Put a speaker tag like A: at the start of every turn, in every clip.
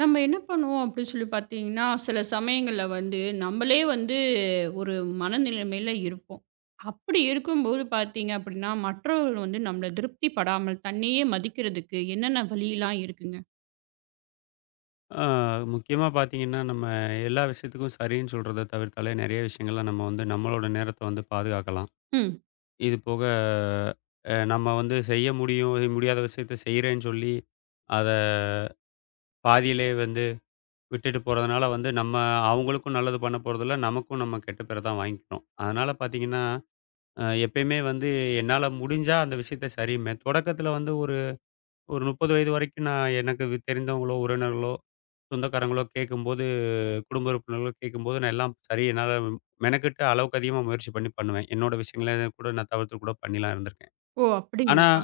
A: நம்ம என்ன பண்ணுவோம் அப்படின்னு சொல்லி பார்த்தீங்கன்னா, சில சமயங்கள்ல வந்து நம்மளே வந்து ஒரு மனநிலைமையில இருப்போம். அப்படி இருக்கும்போது பார்த்தீங்க அப்படின்னா, மற்றவர்கள் வந்து நம்மள திருப்திப்படாமல் தன்னையே மதிக்கிறதுக்கு என்னென்ன வழிலாம் இருக்குங்க?
B: ஆ முக்கியமா பார்த்தீங்கன்னா, நம்ம எல்லா விஷயத்துக்கும் சரின்னு சொல்றத தவிர்த்தாலே நெறைய விஷயங்கள்ல நம்ம வந்து நம்மளோட நேரத்த வந்து பாதுகாக்கலாம்.
A: ம்.
B: இது போக நம்ம வந்து செய்ய முடியும் செய்ய முடியாத விஷயத்த செய்றேன்னு சொல்லி, அத பாதியிலேயே வந்து விட்டுட்டு போறதுனால வந்து நம்ம அவங்களுக்கும் நல்லது பண்ண போறதில்ல. நமக்கும் நம்ம கெட்ட பேர தான் வாங்கிக்கிறோம். அதனால பார்த்தீங்கன்னா, எப்பயுமே வந்து என்னால முடிஞ்சா அந்த விஷயத்த சரிம்பேன். தொடக்கத்தில வந்து ஒரு ஒரு 30 வயது வரைக்கும் நான் எனக்கு தெரிந்தவங்களோ, உறவினர்களோ, சொந்தக்காரங்களோ கேட்கும்போது குடும்ப உறுப்பினர்கள் கேட்கும்போது நான் எல்லாம் சரி என்னால மெனக்கெட்டு அளவுக்கு அதிகமா முயற்சி பண்ணி பண்ணுவேன். என்னோட விஷயங்கள கூட நான் தவிர்த்து கூட பண்ணிலாம் இருந்திருக்கேன்.
A: ஓ!
B: ஆனா,
A: அப்படிங்களா?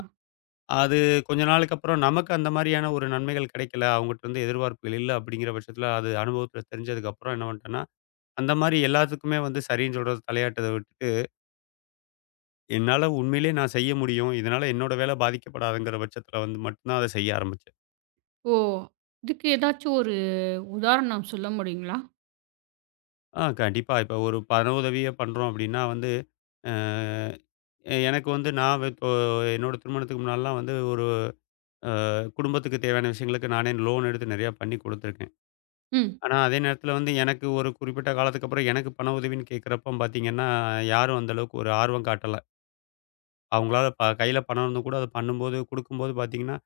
B: அது கொஞ்ச நாளுக்கு அப்புறம் நமக்கு அந்த மாரியான ஒரு நன்மைகள் கிடைக்கல. அவங்கட்ட இருந்து எதிர்பார்ப்புகள் இல்ல அப்படிங்கிற பட்சத்தில அது அனுபவத்தில தெரிஞ்சதுக்கப்புறம் என்ன பண்ணிட்டேன்னா, அந்த மாரி எல்லாத்துக்குமே வந்து சரின்னு சொல்றது தலையாட்டத விட்டுட்டு, என்னால உண்மையிலேயே நான் செய்ய முடியும். இதனால என்னோட வேலை பாதிக்கப்படாதுங்கிற பட்சத்தில வந்து மட்டும் தான் அத செய்ய ஆரம்பிச்சேன்.
A: ஓ! இதுக்கு ஏதாச்சும் ஒரு உதாரணம் சொல்ல முடியுங்களா?
B: ஆ கண்டிப்பா. இப்ப ஒரு பண உதவியே பண்றோம் அப்டின்னா வந்து, அ எனக்கு வந்து நான் இப்போ என்னோட திருமணத்துக்கு முன்னாடிலாம் வந்து ஒரு அ குடும்பத்துக்கு தேவையான விஷயங்களுக்கு நானே லோன் எடுத்து நெறையா பண்ணி குடுத்துருக்கேன்.
A: ம்.
B: ஆனா, அதே நேரத்தில வந்து எனக்கு ஒரு குறிப்பிட்ட காலத்துக்கு அப்புறம் எனக்கு பண உதவின்னு கேட்கிறப்ப பார்த்தீங்கன்னா, யாரும் அந்த அளவுக்கு ஒரு ஆர்வம் காட்டல. அவங்களால கையில பணம் இருந்தும் கூட அத பண்ணும்போது, குடுக்கும்போது பார்த்தீங்கன்னா,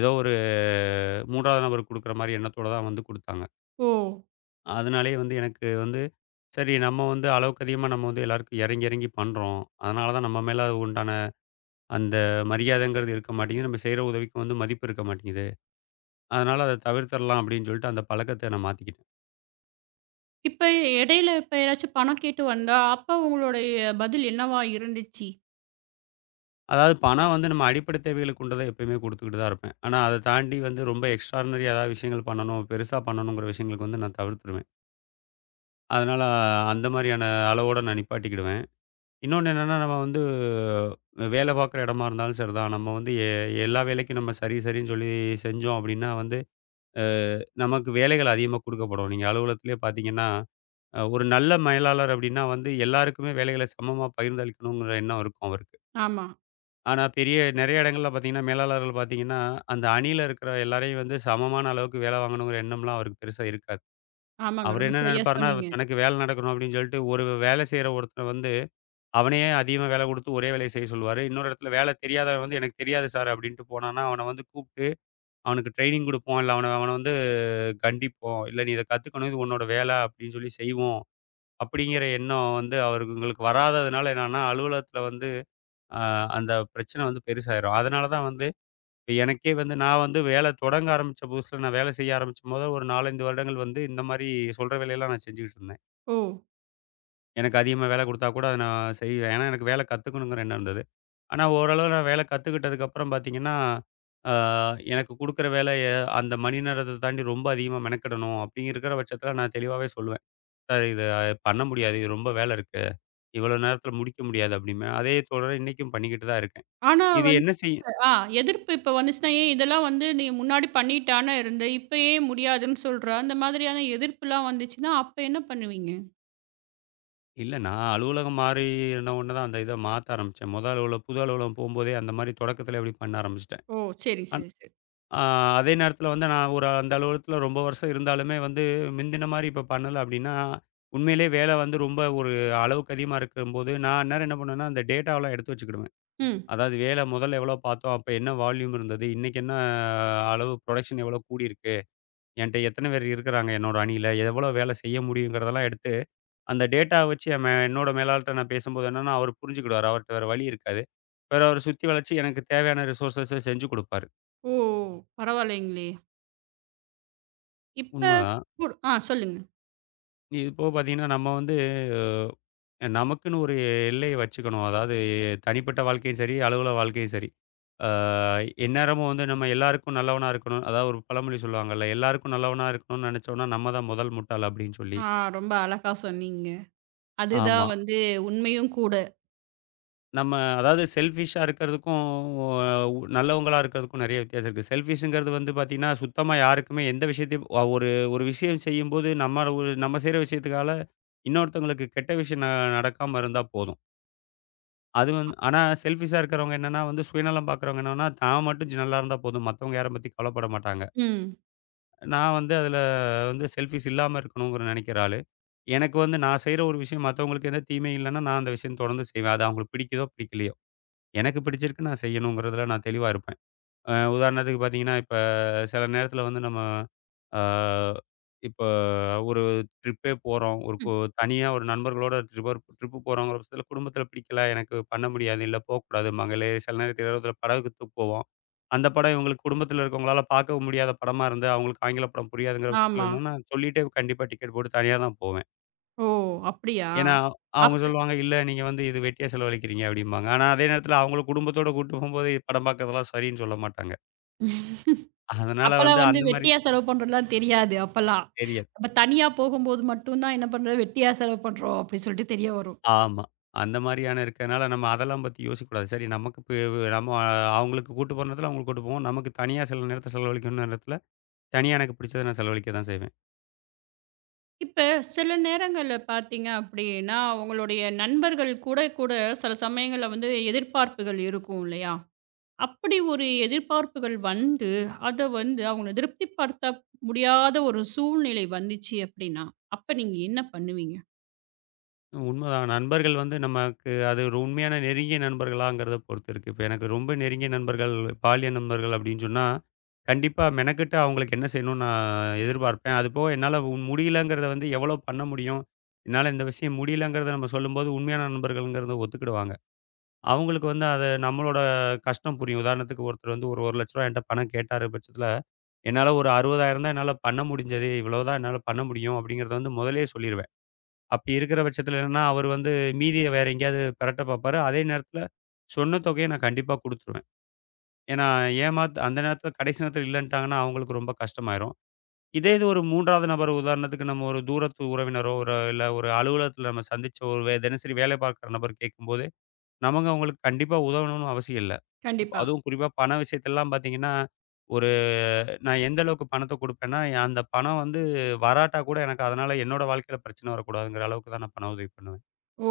B: ஏதோ ஒரு 3வது நபருக்கு குடுக்குற மாரி எண்ணத்தோட தான் வந்து குடுத்தாங்க.
A: ஓ!
B: அதனாலேயே வந்து எனக்கு வந்து சரி, நம்ம வந்து அளவுக்கு அதிகமா நம்ம வந்து எல்லாருக்கும் இறங்கி, இறங்கி பண்றோம். அதனால தான் நம்ம மேல உண்டான அந்த மரியாதைங்கிறது இருக்க மாட்டேங்குது. நம்ம செய்ற உதவிக்கு வந்து மதிப்பு இருக்க மாட்டேங்குது. அதனால அத தவிர்த்தரலாம் அப்படின்னு சொல்லிட்டு அந்த பழக்கத்த நான் மாத்திக்கிட்டேன்.
A: இப்ப இடையில இப்ப யாராச்சும் பணம் கேட்டு வந்தா, அப்ப உங்களுடைய பதில் என்னவா இருந்துச்சு?
B: அதாவது பணம் வந்து நம்ம அடிப்படை தேவைகளுக்கு உண்டத எப்பயுமே குடுத்துக்கிட்டு தான் இருப்பேன். ஆனா அத தாண்டி வந்து ரொம்ப எக்ஸ்ட்ரார்டினரியா ஏதாவது விஷயங்கள் பண்ணணும், பெருசா பண்ணணுங்கிற விஷயங்களுக்கு வந்து நான் தவிர்த்துருவேன். அதனால அந்த மாரியான அளவோட நான் நிப்பாட்டிக்கிடுவேன். இன்னொன்னு என்னன்னா, நம்ம வந்து வேலை பார்க்குற இடமா இருந்தாலும் சரிதான். நம்ம வந்து எல்லா வேலைக்கும் நம்ம சரி, சரின்னு சொல்லி செஞ்சோம் அப்படின்னா வந்து நமக்கு வேலைகள் அதிகமா குடுக்கப்படும். நீங்க அலுவலகத்திலேயே பார்த்தீங்கன்னா, ஒரு நல்ல மேலாளர் அப்டின்னா வந்து எல்லாருக்குமே வேலைகள சமமா பகிர்ந்தளிக்கணுங்கிற எண்ணம் இருக்கும் அவருக்கு.
A: ஆமா.
B: ஆனா பெரிய நெறைய இடங்கள்ல பார்த்தீங்கன்னா, மேலாளர்கள் பார்த்தீங்கன்னா, அந்த அணியில இருக்கிற எல்லாரையும் வந்து சமமான அளவுக்கு வேலை வாங்கணுங்கிற எண்ணம்லாம் அவருக்கு பெருசா இருக்காது.
A: ஆமாங்க.
B: அவரு
A: ரொம்ப
B: என்ன
A: சரியா
B: நெனைப்பாருன்னா,
A: சொன்னீங்க.
B: தனக்கு வேலை நடக்கணும் அப்டின்னு சொல்லிட்டு ஒரு வேலை செய்ற ஒருத்தர வந்து அவனையே அதிகமா வேலை குடுத்து ஒரே வேலைய செய்ய சொல்லுவாரு. இன்னொரு இடத்துல வேலை தெரியாதவன் வந்து எனக்கு தெரியாது சார் அப்டின்ட்டு போனான்னா, அவன வந்து கூப்ட்டு அவனுக்கு ட்ரெய்னிங் குடுப்போம். இல்ல அவன அவன வந்து கண்டிப்போம். இல்ல நீ இத கத்துக்கணும். இது உன்னோட வேலை அப்படின்னு சொல்லி செய்வோம். அப்படிங்கிற எண்ணம் வந்து அவர்களுங்களுக்கு வராததுனால என்னன்னா, அலுவலகத்துல வந்து அ அந்த பிரச்சனை வந்து பெருசாயிரும். அதனால தான் வந்து இப்ப எனக்கே வந்து நான் வந்து வேலை தொடங்க ஆரம்பிச்ச புதுசுல நான் வேலை செய்ய ஆரம்பிச்ச மொத ஒரு 4, 5 வருடங்கள் வந்து இந்த மாரி சொல்ற வேலையெல்லாம் நான் செஞ்சுகிட்டு இருந்தேன்.
A: ஓ!
B: எனக்கு அதிகமா வேலை குடுத்தா கூட அத நான் செய்வேன். ஏன்னா எனக்கு வேலை கத்துக்கணுங்கிற எண்ணம் இருந்தது. ஆனா ஓரளவு நான் வேலை கத்துக்கிட்டதுக்கப்புறம் பார்த்தீங்கன்னா, ஆ எனக்கு குடுக்குற வேலைய அந்த மணி நேரத்த தாண்டி ரொம்ப அதிகமா மெனக்கெடணும். அப்படிங்கிற பட்சத்துல நான் தெளிவாவே சொல்லுவேன். சார் இது பண்ண முடியாது. இது ரொம்ப வேலை இருக்கு. இவ்வளோ நேரத்தில முடிக்க முடியாது அப்டிம்பேன். அதே தொடர இன்னைக்கும் பண்ணிக்கிட்டு தான் இருக்கேன்.
A: ஆனா
B: இது என்ன செய்யும்?
A: ஆ எதிர்ப்பு இப்ப வந்துச்சுன்னா, "ஏன் இதெல்லாம் வந்து நீ முன்னாடி பண்ணிட்டு தானே இருந்த. இப்ப ஏன் முடியாதுன்னு சொல்ற?" அந்த மாதிரியான எதிர்ப்புலாம் வந்துச்சுன்னா, அப்ப என்ன பண்ணுவீங்க?
B: இல்ல நான் அலுவலகம் மாறின உடனே தான் அந்த இத மாத்த ஆரம்பிச்சேன். மொத அலுவலகம் புது அலுவலகம் போம்போதே அந்த மாரி தொடக்கத்தில இப்டி பண்ண ஆரம்பிச்சுட்டேன்.
A: ஓ! சரி,
B: அன்
A: சரி, சரி.
B: அ அதே நேரத்தில வந்து நான் ஒரு அந்த அலுவலகத்தில ரொம்ப வருஷம் இருந்தாலுமே வந்து மிந்தின மாரி இப்ப பண்ணல அப்டின்னா, உண்மையிலேயே வேலை வந்து ரொம்ப ஒரு அளவுக்கு அதிகமா இருக்கும்போது, நான் அந்நேரம் என்ன பண்ணுவேன்னா, அந்த டேட்டாவெல்லாம் எடுத்து வச்சுக்கிடுவேன்.
A: ம்.
B: அதாவது வேலை முதல்ல எவ்வளோ பார்த்தோம்? அப்ப என்ன வால்யூம் இருந்தது? இன்னைக்கு என்ன அளவு புரொடக்ஷன் எவ்வளோ கூடியிருக்கு? என்ட்ட எத்தன பேர் இருக்கிறாங்க என்னோட அணியில? எவ்வளோ வேலை செய்ய முடியுங்கிறதெல்லாம் எடுத்து, அந்த டேட்டாவ வச்சு என் என்னோட மேலாளர்ட்ட நான் பேசும்போது என்னன்னா, அவரு புரிஞ்சுக்கிடுவாரு. அவர்ட்ட வேற வழி இருக்காது. வேற அவரு சுத்தி வளைச்சு எனக்கு தேவையான ரிசோர்ஸஸ செஞ்சு குடுப்பாரு.
A: ஓ! பரவாயில்லைங்களே! இப்ப
B: உண்மதான்.
A: கூடு ஆ சொல்லுங்க.
B: இது போக பார்த்தீங்கன்னா, நம்ம வந்து நமக்குன்னு ஒரு எல்லைய வச்சுக்கணும். அதாவது தனிப்பட்ட வாழ்க்கையும் சரி, அலுவலக வாழ்க்கையும் சரி. ஆ எந்நேரமும் வந்து நம்ம எல்லாருக்கும் நல்லவனா இருக்கணும். அதாவது ஒரு பழமொழி சொல்லுவாங்கல்ல, எல்லாருக்கும் நல்லவனா இருக்கணும்னு நெனைச்சோம்னா, நம்ம தான் முதல் முட்டாள் அப்படின்னு சொல்லி.
A: ஆ ரொம்ப அழகா சொன்னீங்க. அதுதான்
B: ஆமா.
A: வந்து உண்மையும் கூட.
B: நம்ம அதாவது செல்ஃபிஷ்ஷா இருக்கிறதுக்கும், உ நல்லவங்களா இருக்கிறதுக்கும் நெறைய வித்தியாசம் இருக்கு. செல்ஃபிஷ்ங்கிறது வந்து பார்த்தீங்கன்னா, சுத்தமா யாருக்குமே எந்த விஷயத்தையும் ஒரு ஒரு விஷயம் செய்யும்போது, நம்ம ஒரு நம்ம செய்ற விஷயத்துக்கால இன்னொருத்தவங்களுக்கு கெட்ட விஷயம் நடக்காம இருந்தா போதும். அது வந்து ஆனா செல்ஃபிஷ்ஷா இருக்கிறவங்க என்னன்னா வந்து சுயநலம் பார்க்குறவங்க என்னன்னா, தான் மட்டும் நல்லா இருந்தா போதும். மத்தவங்க யார பத்தி கவலைப்பட மாட்டாங்க.
A: ம்,
B: நான் வந்து அதுல வந்து செல்ஃபிஷ் இல்லாம இருக்கணுங்கிற நெனைக்கிற ஆளு. எனக்கு வந்து நான் செய்ற ஒரு விஷயம் மத்தவங்களுக்கு எந்த தீமையும் இல்லன்னா, நான் அந்த விஷயம் தொடர்ந்து செய்வேன். அது அவங்களுக்கு பிடிக்குதோ! பிடிக்கலையோ! எனக்கு பிடிச்சிருக்கு நான் செய்யணுங்கிறதுல நான் தெளிவா இருப்பேன். உதாரணத்துக்கு பார்த்தீங்கன்னா, இப்ப சில நேரத்தில வந்து நம்ம அ இப்ப ஒரு ட்ரிப்பே போறோம். ஒரு
A: ம்.
B: தனியா ஒரு நண்பர்களோட ட்ரிப்பர் ட்ரிப்பு போறோங்கிற பட்சத்தில குடும்பத்தில பிடிக்கல, எனக்கு பண்ண முடியாது, இல்ல போக்கூடாதும்பாங்க. இல்ல சில நேரத்தில இடத்துல படகுக்கு தூக்கு போவோம். அந்த படம் இவங்களுக்கு குடும்பத்தில இருக்கவங்களால பார்க்கவும் முடியாத படமா இருந்து, அவங்களுக்கு ஆங்கில படம் புரியாதுங்கிற பட்சத்தில
A: ஆமா.
B: என்னன்னா, சொல்லிட்டே கண்டிப்பா டிக்கெட் போட்டு தனியா தான் போவேன்.
A: ஓ! அப்படியா?
B: ஏன்னா, அவங்க
A: அப்ப
B: சொல்லுவாங்க, "இல்ல நீங்க வந்து இது வெட்டியா செலவழிக்கிறீங்க" அப்படிம்பாங்க. ஆனா, அதே நேரத்தில அவங்களும் குடும்பத்தோட கூட்டு போம்போது படம் பார்க்கறதெல்லாம் சரின்னு சொல்ல மாட்டாங்க. அதனால வந்து
A: அப்பலாம் வந்து
B: அந்த மாரி
A: வெட்டியா செலவு பண்றதுலாம் தெரியாது அப்பலாம்.
B: தெரியாது.
A: நம்ம தனியா போகும்போது மட்டும் தான் என்ன பண்றோம், வெட்டியா செலவு பண்றோம் அப்படி சொல்லிட்டு தெரிய வரும்.
B: ஆமா. அந்த மாரியான இருக்கனால நம்ம அதெல்லாம் பத்தி யோசிக்கக்கூடாது. சரி நமக்கு இப்ப நம்ம அவங்களுக்கு கூட்டு போற நேரத்தில அவங்களுக்கு கூட்டு போவோம். நமக்கு தனியா சில நேரத்த செலவழிக்கணும்ன நேரத்தில, தனியா எனக்கு பிடிச்சத நான் செலவழிக்க தான் செய்வேன்.
A: இப்ப சில நேரங்கள்ல பார்த்தீங்க அப்படின்னா, உங்களுடைய நண்பர்கள் கூட கூட சில சமயங்கள்ல வந்து எதிர்பார்ப்புகள் இருக்கும் இல்லையா? அப்படி ஒரு எதிர்பார்ப்புகள் வந்து, அத வந்து அவங்கள திருப்திப்படுத்த முடியாத ஒரு சூழ்நிலை வந்துச்சு அப்படின்னா, அப்ப நீங்க என்ன பண்ணுவீங்க?
B: உண்மதான். நண்பர்கள் வந்து நமக்கு அது ஒரு உண்மையான நெருங்கிய நண்பர்களாங்கிறத பொறுத்து இருக்கு. இப்ப எனக்கு ரொம்ப நெருங்கிய நண்பர்கள், பாலிய நண்பர்கள் அப்படின்னு சொன்னா, கண்டிப்பா மெனக்கெட்டு அவங்களுக்கு என்ன செய்யணும்னு நான் எதிர்பார்ப்பேன். அதுபோக என்னால முடியலங்கிறத வந்து எவ்வளோ பண்ண முடியும்? என்னால இந்த விஷயம் முடியலங்கிறத நம்ம சொல்லும்போது, உண்மையான நண்பர்கள்ங்கிறத ஒத்துக்கிடுவாங்க. அவங்களுக்கு வந்து அது நம்மளோட கஷ்டம் புரியும். உதாரணத்துக்கு ஒருத்தர் வந்து ஒரு ரூ. 1,00,000 என்ட்ட பணம் கேட்டாரு பட்சத்துல, என்னால ஒரு 60,000 தான் என்னால பண்ண முடிஞ்சது. இவ்வளவுதான் என்னால பண்ண முடியும் அப்படிங்கிறத வந்து முதல்லயே சொல்லிருவேன். அப்படி இருக்கிற பட்சத்தில என்னன்னா, அவரு வந்து மீதிய வேற எங்கேயாவது பெரட்ட பாப்பாரு. அதே நேரத்தில சொன்ன தொகைய நான் கண்டிப்பா குடுத்துருவேன். ஏன்னா, ஏமாத் அந்த நேரத்தில கடைசி நேரத்தில இல்லன்ட்டாங்கன்னா, அவங்களுக்கு ரொம்ப கஷ்டமாயிரும். இதே இது ஒரு 3வது நபர் உதாரணத்துக்கு நம்ம ஒரு தூரத்து உறவினரோ, ஒரு இல்ல ஒரு அலுவலகத்தில நம்ம சந்திச்ச ஒரு தினசரி வேலை பார்க்குற நபர் கேட்கும்போது, நமக்கு அவங்களுக்கு கண்டிப்பா உதவணும்னு அவசியம் இல்ல.
A: கண்டிப்பா.
B: அதுவும் குறிப்பா பண விஷயத்திலலாம் பார்த்தீங்கன்னா, ஒரு நான் எந்த அளவுக்கு பணத்த குடுப்பேன்னா, அந்த பணம் வந்து வராட்டா கூட எனக்கு அதனால என்னோட வாழ்க்கையில பிரச்சனை வரக்கூடாதுங்கிற அளவுக்கு தான் நான் பண உதவி பண்ணுவேன்.
A: ஓ!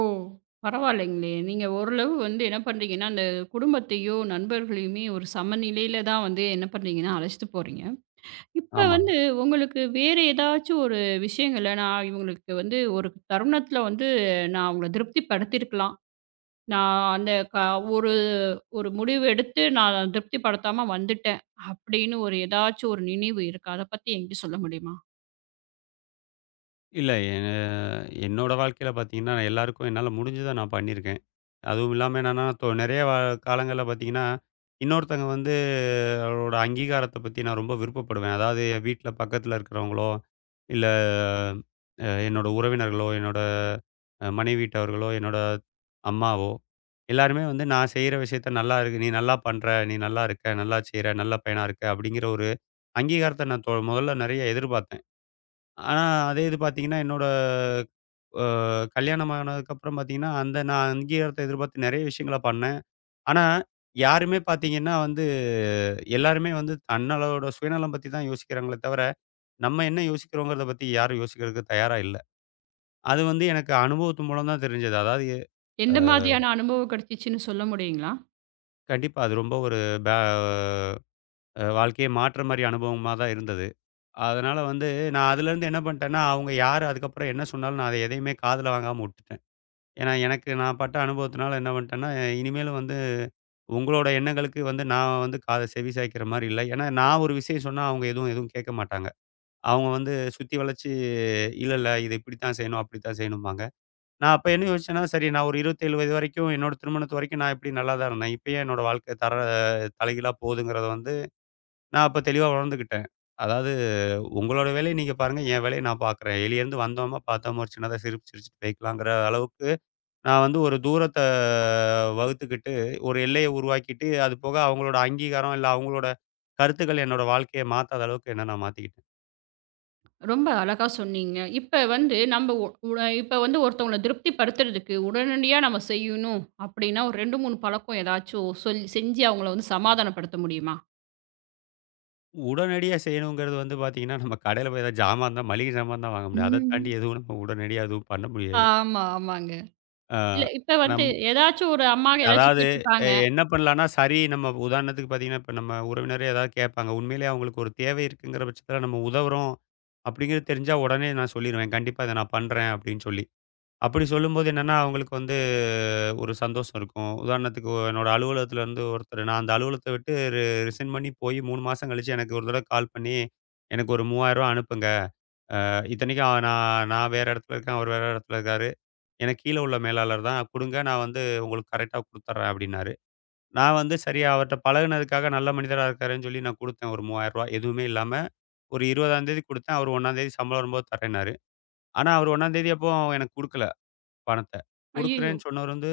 A: பரவாயில்லைங்களே. நீங்க ஓரளவு வந்து என்ன பண்றீங்கன்னா, அந்த குடும்பத்தையோ, நண்பர்களையுமே ஒரு சமநிலையில தான் வந்து என்ன பண்றீங்கன்னா, அழைச்சிட்டு போறீங்க. இப்ப
B: ஆமா.
A: வந்து உங்களுக்கு வேற ஏதாச்சும் ஒரு விஷயங்கள்ல நான் இவங்களுக்கு வந்து ஒரு தருணத்துல வந்து நான் அவங்கள திருப்திப்படுத்தியிருக்கலாம். நான் அந்த க ஒரு ஒரு முடிவு எடுத்து நான் திருப்திப்படுத்தாம வந்துட்டேன். அப்படின்னு ஒரு ஏதாச்சும் ஒரு நினைவு இருக்கா? அத பத்தி என்கிட்ட சொல்ல முடியுமா?
B: இல்ல என்னோட வாழ்க்கையில பார்த்தீங்கன்னா, எல்லாருக்கும் என்னால முடிஞ்சத நான் பண்ணியிருக்கேன். அதுவும் இல்லாம என்னன்னா, நெறைய காலங்கள்ல பார்த்தீங்கன்னா, இன்னொருத்தங்க வந்து அவரோட அங்கீகாரத்த பத்தி நான் ரொம்ப விருப்பப்படுவேன். அதாவது என் வீட்ல பக்கத்துல இருக்கிறவங்களோ, இல்ல என்னோட உறவினர்களோ, என்னோட மனைவி வீட்டவர்களோ, என்னோட அம்மாவோ, எல்லாருமே வந்து நான் செய்ற விஷயத்த நல்லா இருக்கு. நீ நல்லா பண்ற, நீ நல்லா இருக்க, நல்லா செய்ற, நல்ல பையனா இருக்க அப்படிங்கிற ஒரு அங்கீகாரத்த நான் முதல்ல நெறைய எதிர்பார்த்தேன். ஆனா அதே இது பார்த்தீங்கன்னா, என்னோட அ கல்யாணம் ஆனதுக்கப்புறம் பார்த்தீங்கன்னா, அந்த நான் அங்கீகாரத்த எதிர்பார்த்து நெறைய விஷயங்கள பண்ணேன். ஆனா, யாருமே பார்த்தீங்கன்னா வந்து எல்லாருமே வந்து தன்னளோட சுயநலம் பத்தி தான் யோசிக்கிறாங்களே தவிர, நம்ம என்ன யோசிக்கிறோங்கிறத பத்தி யாரும் யோசிக்கிறதுக்கு தயாரா இல்ல. அது வந்து எனக்கு அனுபவத்து மூலம் தான் தெரிஞ்சது. அதாவது அ
A: எந்த மாதிரியான அனுபவம் கிடைச்சிச்சுன்னு சொல்ல முடியுங்களா?
B: கண்டிப்பா அது ரொம்ப ஒரு பே அ வாழ்க்கைய மாற்ற மாரி அனுபவமா தான் இருந்தது. அதனால வந்து நான் அதுலேருந்து என்ன பண்ட்டேன்னா, அவங்க யாரு அதுக்கப்புறம் என்ன சொன்னாலும் நான் அத எதையுமே காதுல வாங்காம உட்டுட்டேன். ஏன்னா, எனக்கு நான் பட்ட அனுபவத்தினால என்ன பண்ட்டேன்னா, இனிமேலும் வந்து உங்களோட எண்ணங்களுக்கு வந்து நான் வந்து காதை செவி சாய்க்கிற மாரி இல்ல. ஏன்னா, நான் ஒரு விஷயம் சொன்னா அவங்க எதுவும் எதுவும் கேட்க மாட்டாங்க. அவங்க வந்து சுத்தி வளச்சு, இல்ல, இல்ல இத இப்படித்தான் செய்யணும், அப்படித்தான் செய்யணும்பாங்க. நான் அப்ப என்ன யோசிச்சேன்னா, சரி நான் ஒரு 27 வயது வரைக்கும் என்னோட திருமணத்து வரைக்கும் நான் இப்படி நல்லா தான் இருந்தேன். இப்ப ஏன் என்னோட வாழ்க்கை தலைகீழா போகுதுங்கிறத வந்து நான் அப்ப தெளிவா உணர்ந்துக்கிட்டேன். அதாவது உங்களோட வேலைய நீங்க பாருங்க, என் வேலைய நான் பாக்குறேன். வெளிய இருந்து வந்தோமா, பார்த்தோமா ஒரு சின்னதா சிரிப்பு சிரிச்சுட்டு போய்க்கலாங்கிற அளவுக்கு நான் வந்து ஒரு தூரத்த வகுத்துக்கிட்டு, ஒரு எல்லைய உருவாக்கிட்டு, அது போக அவங்களோட அங்கீகாரம், இல்ல அவங்களோட கருத்துக்கள் என்னோட வாழ்க்கைய மாத்தாத அளவுக்கு என்ன நான் மாத்திக்கிட்டேன்.
A: ரொம்ப அழகா சொன்னீங்க. இப்ப வந்து நம்ம ஒ உ இப்ப வந்து ஒருத்தவங்கள திருப்திப்படுத்துறதுக்கு உடனடியா நம்ம செய்யணும் அப்படின்னா, ஒரு 2, 3 பழக்கம் ஏதாச்சும் சொல்லி செஞ்சு அவங்கள வந்து சமாதானப்படுத்த முடியுமா?
B: உடனடியா செய்யணுங்கிறது வந்து பாத்தீங்கன்னா, நம்ம கடையில போய் ஏதாவது ஜாமான் தான் மளிகை ஜாமான் தான் வாங்க முடியும். அத தாண்டி
A: ம்.
B: எதுவும் நம்ம உடனடியா எதுவும் பண்ண முடியாது.
A: ஆமா, ஆமாங்க.
B: ஆ
A: இல்ல இப்ப வந்து
B: நம்
A: ஏதாச்சும் ஒரு அம்மா ஏதாச்சும்
B: அதாவது
A: கேட்டிருப்பாங்க.
B: என்ன பண்ணலான்னா, சரி நம்ம உதாரணத்துக்கு பாத்தீங்கன்னா, இப்ப நம்ம உறவினரே ஏதாவது கேட்பாங்க. உண்மையிலேயே அவங்களுக்கு ஒரு தேவை இருக்குங்கிற பட்சத்தில நம்ம உதவுறோம் அப்படிங்கிறது தெரிஞ்சா, உடனே நான் சொல்லிருவேன். கண்டிப்பா இத நான் பண்றேன் அப்படின்னு சொல்லி. அப்படி சொல்லும்போது என்னன்னா, அவங்களுக்கு வந்து ஒரு சந்தோஷம் இருக்கும். உதாரணத்துக்கு என்னோட அலுவலகத்துல இருந்து ஒருத்தர் நான் அந்த அலுவலகத்த விட்டு ரிசைன் பண்ணி போய் 3 மாசம் கழிச்சு எனக்கு ஒரு தடவ கால் பண்ணி, "எனக்கு ஒரு ரூ. 3000 அனுப்புங்க. இத்தனைக்கும் நான் நான் வேற இடத்துல இருக்கேன். அவர் வேற இடத்துல இருக்காரு. எனக்கு கீழ உள்ள மேலாளர் தான். குடுங்க. நான் வந்து உங்களுக்கு கரெக்ட்டா குடுத்துர்றேன்" அப்டின்னாரு. நான் வந்து சரி அவர்ட்ட பழகுனதுக்காக நல்ல மனிதரா இருக்காருன்னு சொல்லி நான் குடுத்தேன் ஒரு ரூ. 3000 எதுவுமே இல்லாம. ஒரு 20ஆம் தேதி குடுத்தேன். அவர் 1ஆம் தேதி சம்பளம் வரும்போது தரேன்னாரு. ஆனா அவர் 1ஆம் தேதி அப்போ எனக்கு குடுக்கல. பணத்த.
A: ஐய்யயோ!
B: குடுக்குறேன்னு சொன்னவர் வந்து,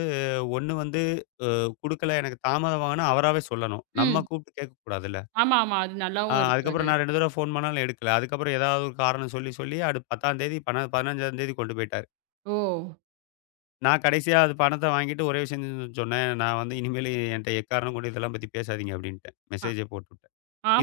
B: ஒண்ணு வந்து அ குடுக்கல எனக்கு தாமதமாகும்னா அவராவே சொல்லணும். நம்ம
A: ம்.
B: கூப்பிட்டு கேட்கக்கூடாதுல்ல.
A: ஆமா, ஆமா. அது நல்லாவும் இருக்காது.
B: அதுக்கப்புறம் நான் 2 தடவ ஃபோன் பண்ணாலும் எடுக்கல. அதுக்கப்புறம் ஏதாவது ஒரு காரணம் சொல்லி, சொல்லி அது 10ஆம் தேதி, 15ஆம் தேதி கொண்டு போயிட்டாரு.
A: ஓ!
B: நான் கடைசியா அது பணத்த வாங்கிட்டு ஒரே விஷயம் சொன்னேன். நான் வந்து இனிமேலு என்ட்ட எக்காரணம் கொண்டு இதெல்லாம் பத்தி பேசாதீங்க அப்டின்ட்டேன்.
A: அ
B: மெசேஜே போட்டுட்டேன்.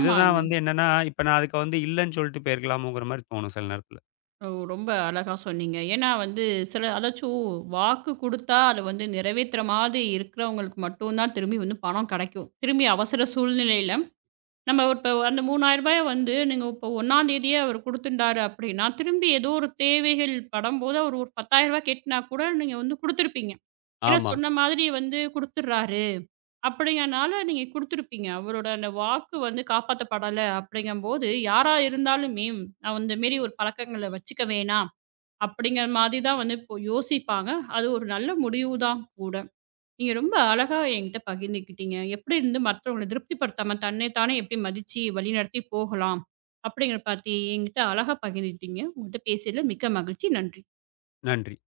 B: இதுதான் வந்து என்னன்னா, இப்ப நான் அதுக்கு வந்து இல்லன்னு சொல்லிட்டு போயிருக்கலாமோங்கிற மாரி தோணும் சில நேரத்துல.
A: ஓ! ரொம்ப அழகா சொன்னீங்க. ஏன்னா வந்து சில அதாச்சும் வாக்கு குடுத்தா அத வந்து நிறைவேத்துற மாதிரி இருக்கிறவங்களுக்கு மட்டும் தான் திரும்பி வந்து பணம் கிடைக்கும். திரும்பி அவசர சூழ்நிலையில நம்ம இப்ப அந்த ரூ. 3000 வந்து நீங்க இப்போ 1 தேதியே அவரு குடுத்துருந்தாரு அப்படின்னா, திரும்பி ஏதோ ஒரு தேவைகள் படும்போது அவர் ஒரு ரூ. 10,000 கேட்டுனா கூட நீங்க வந்து குடுத்துருப்பீங்க. ஏன்னா
B: ஆமா.
A: சொன்ன மாதிரி வந்து குடுத்துடுறாரு. அப்படிங்கனால நீங்க குடுத்துருப்பீங்க. அவரோட அந்த வாக்கு வந்து காப்பாத்தப்படல அப்படிங்கம்போது, யாரா இருந்தாலுமே அந்த மேரி ஒரு பழக்கங்கள வச்சுக்க வேணாம். அப்படிங்கிற மாதிரி தான் வந்து இப்போ யோசிப்பாங்க. அது ஒரு நல்ல முடிவு தான் கூட. நீங்க ரொம்ப அழகா என்கிட்ட பகிர்ந்துக்கிட்டீங்க. எப்படி இருந்து மற்றவங்கள திருப்திப்படுத்தாம தன்னை தானே எப்படி மதிச்சு வழிநடத்தி போகலாம். அப்படிங்கிறத பத்தி என்கிட்ட அழகா பகிர்ந்துக்கிட்டீங்க. உங்ககிட்ட பேசியதில மிக்க மகிழ்ச்சி. நன்றி.
B: நன்றி.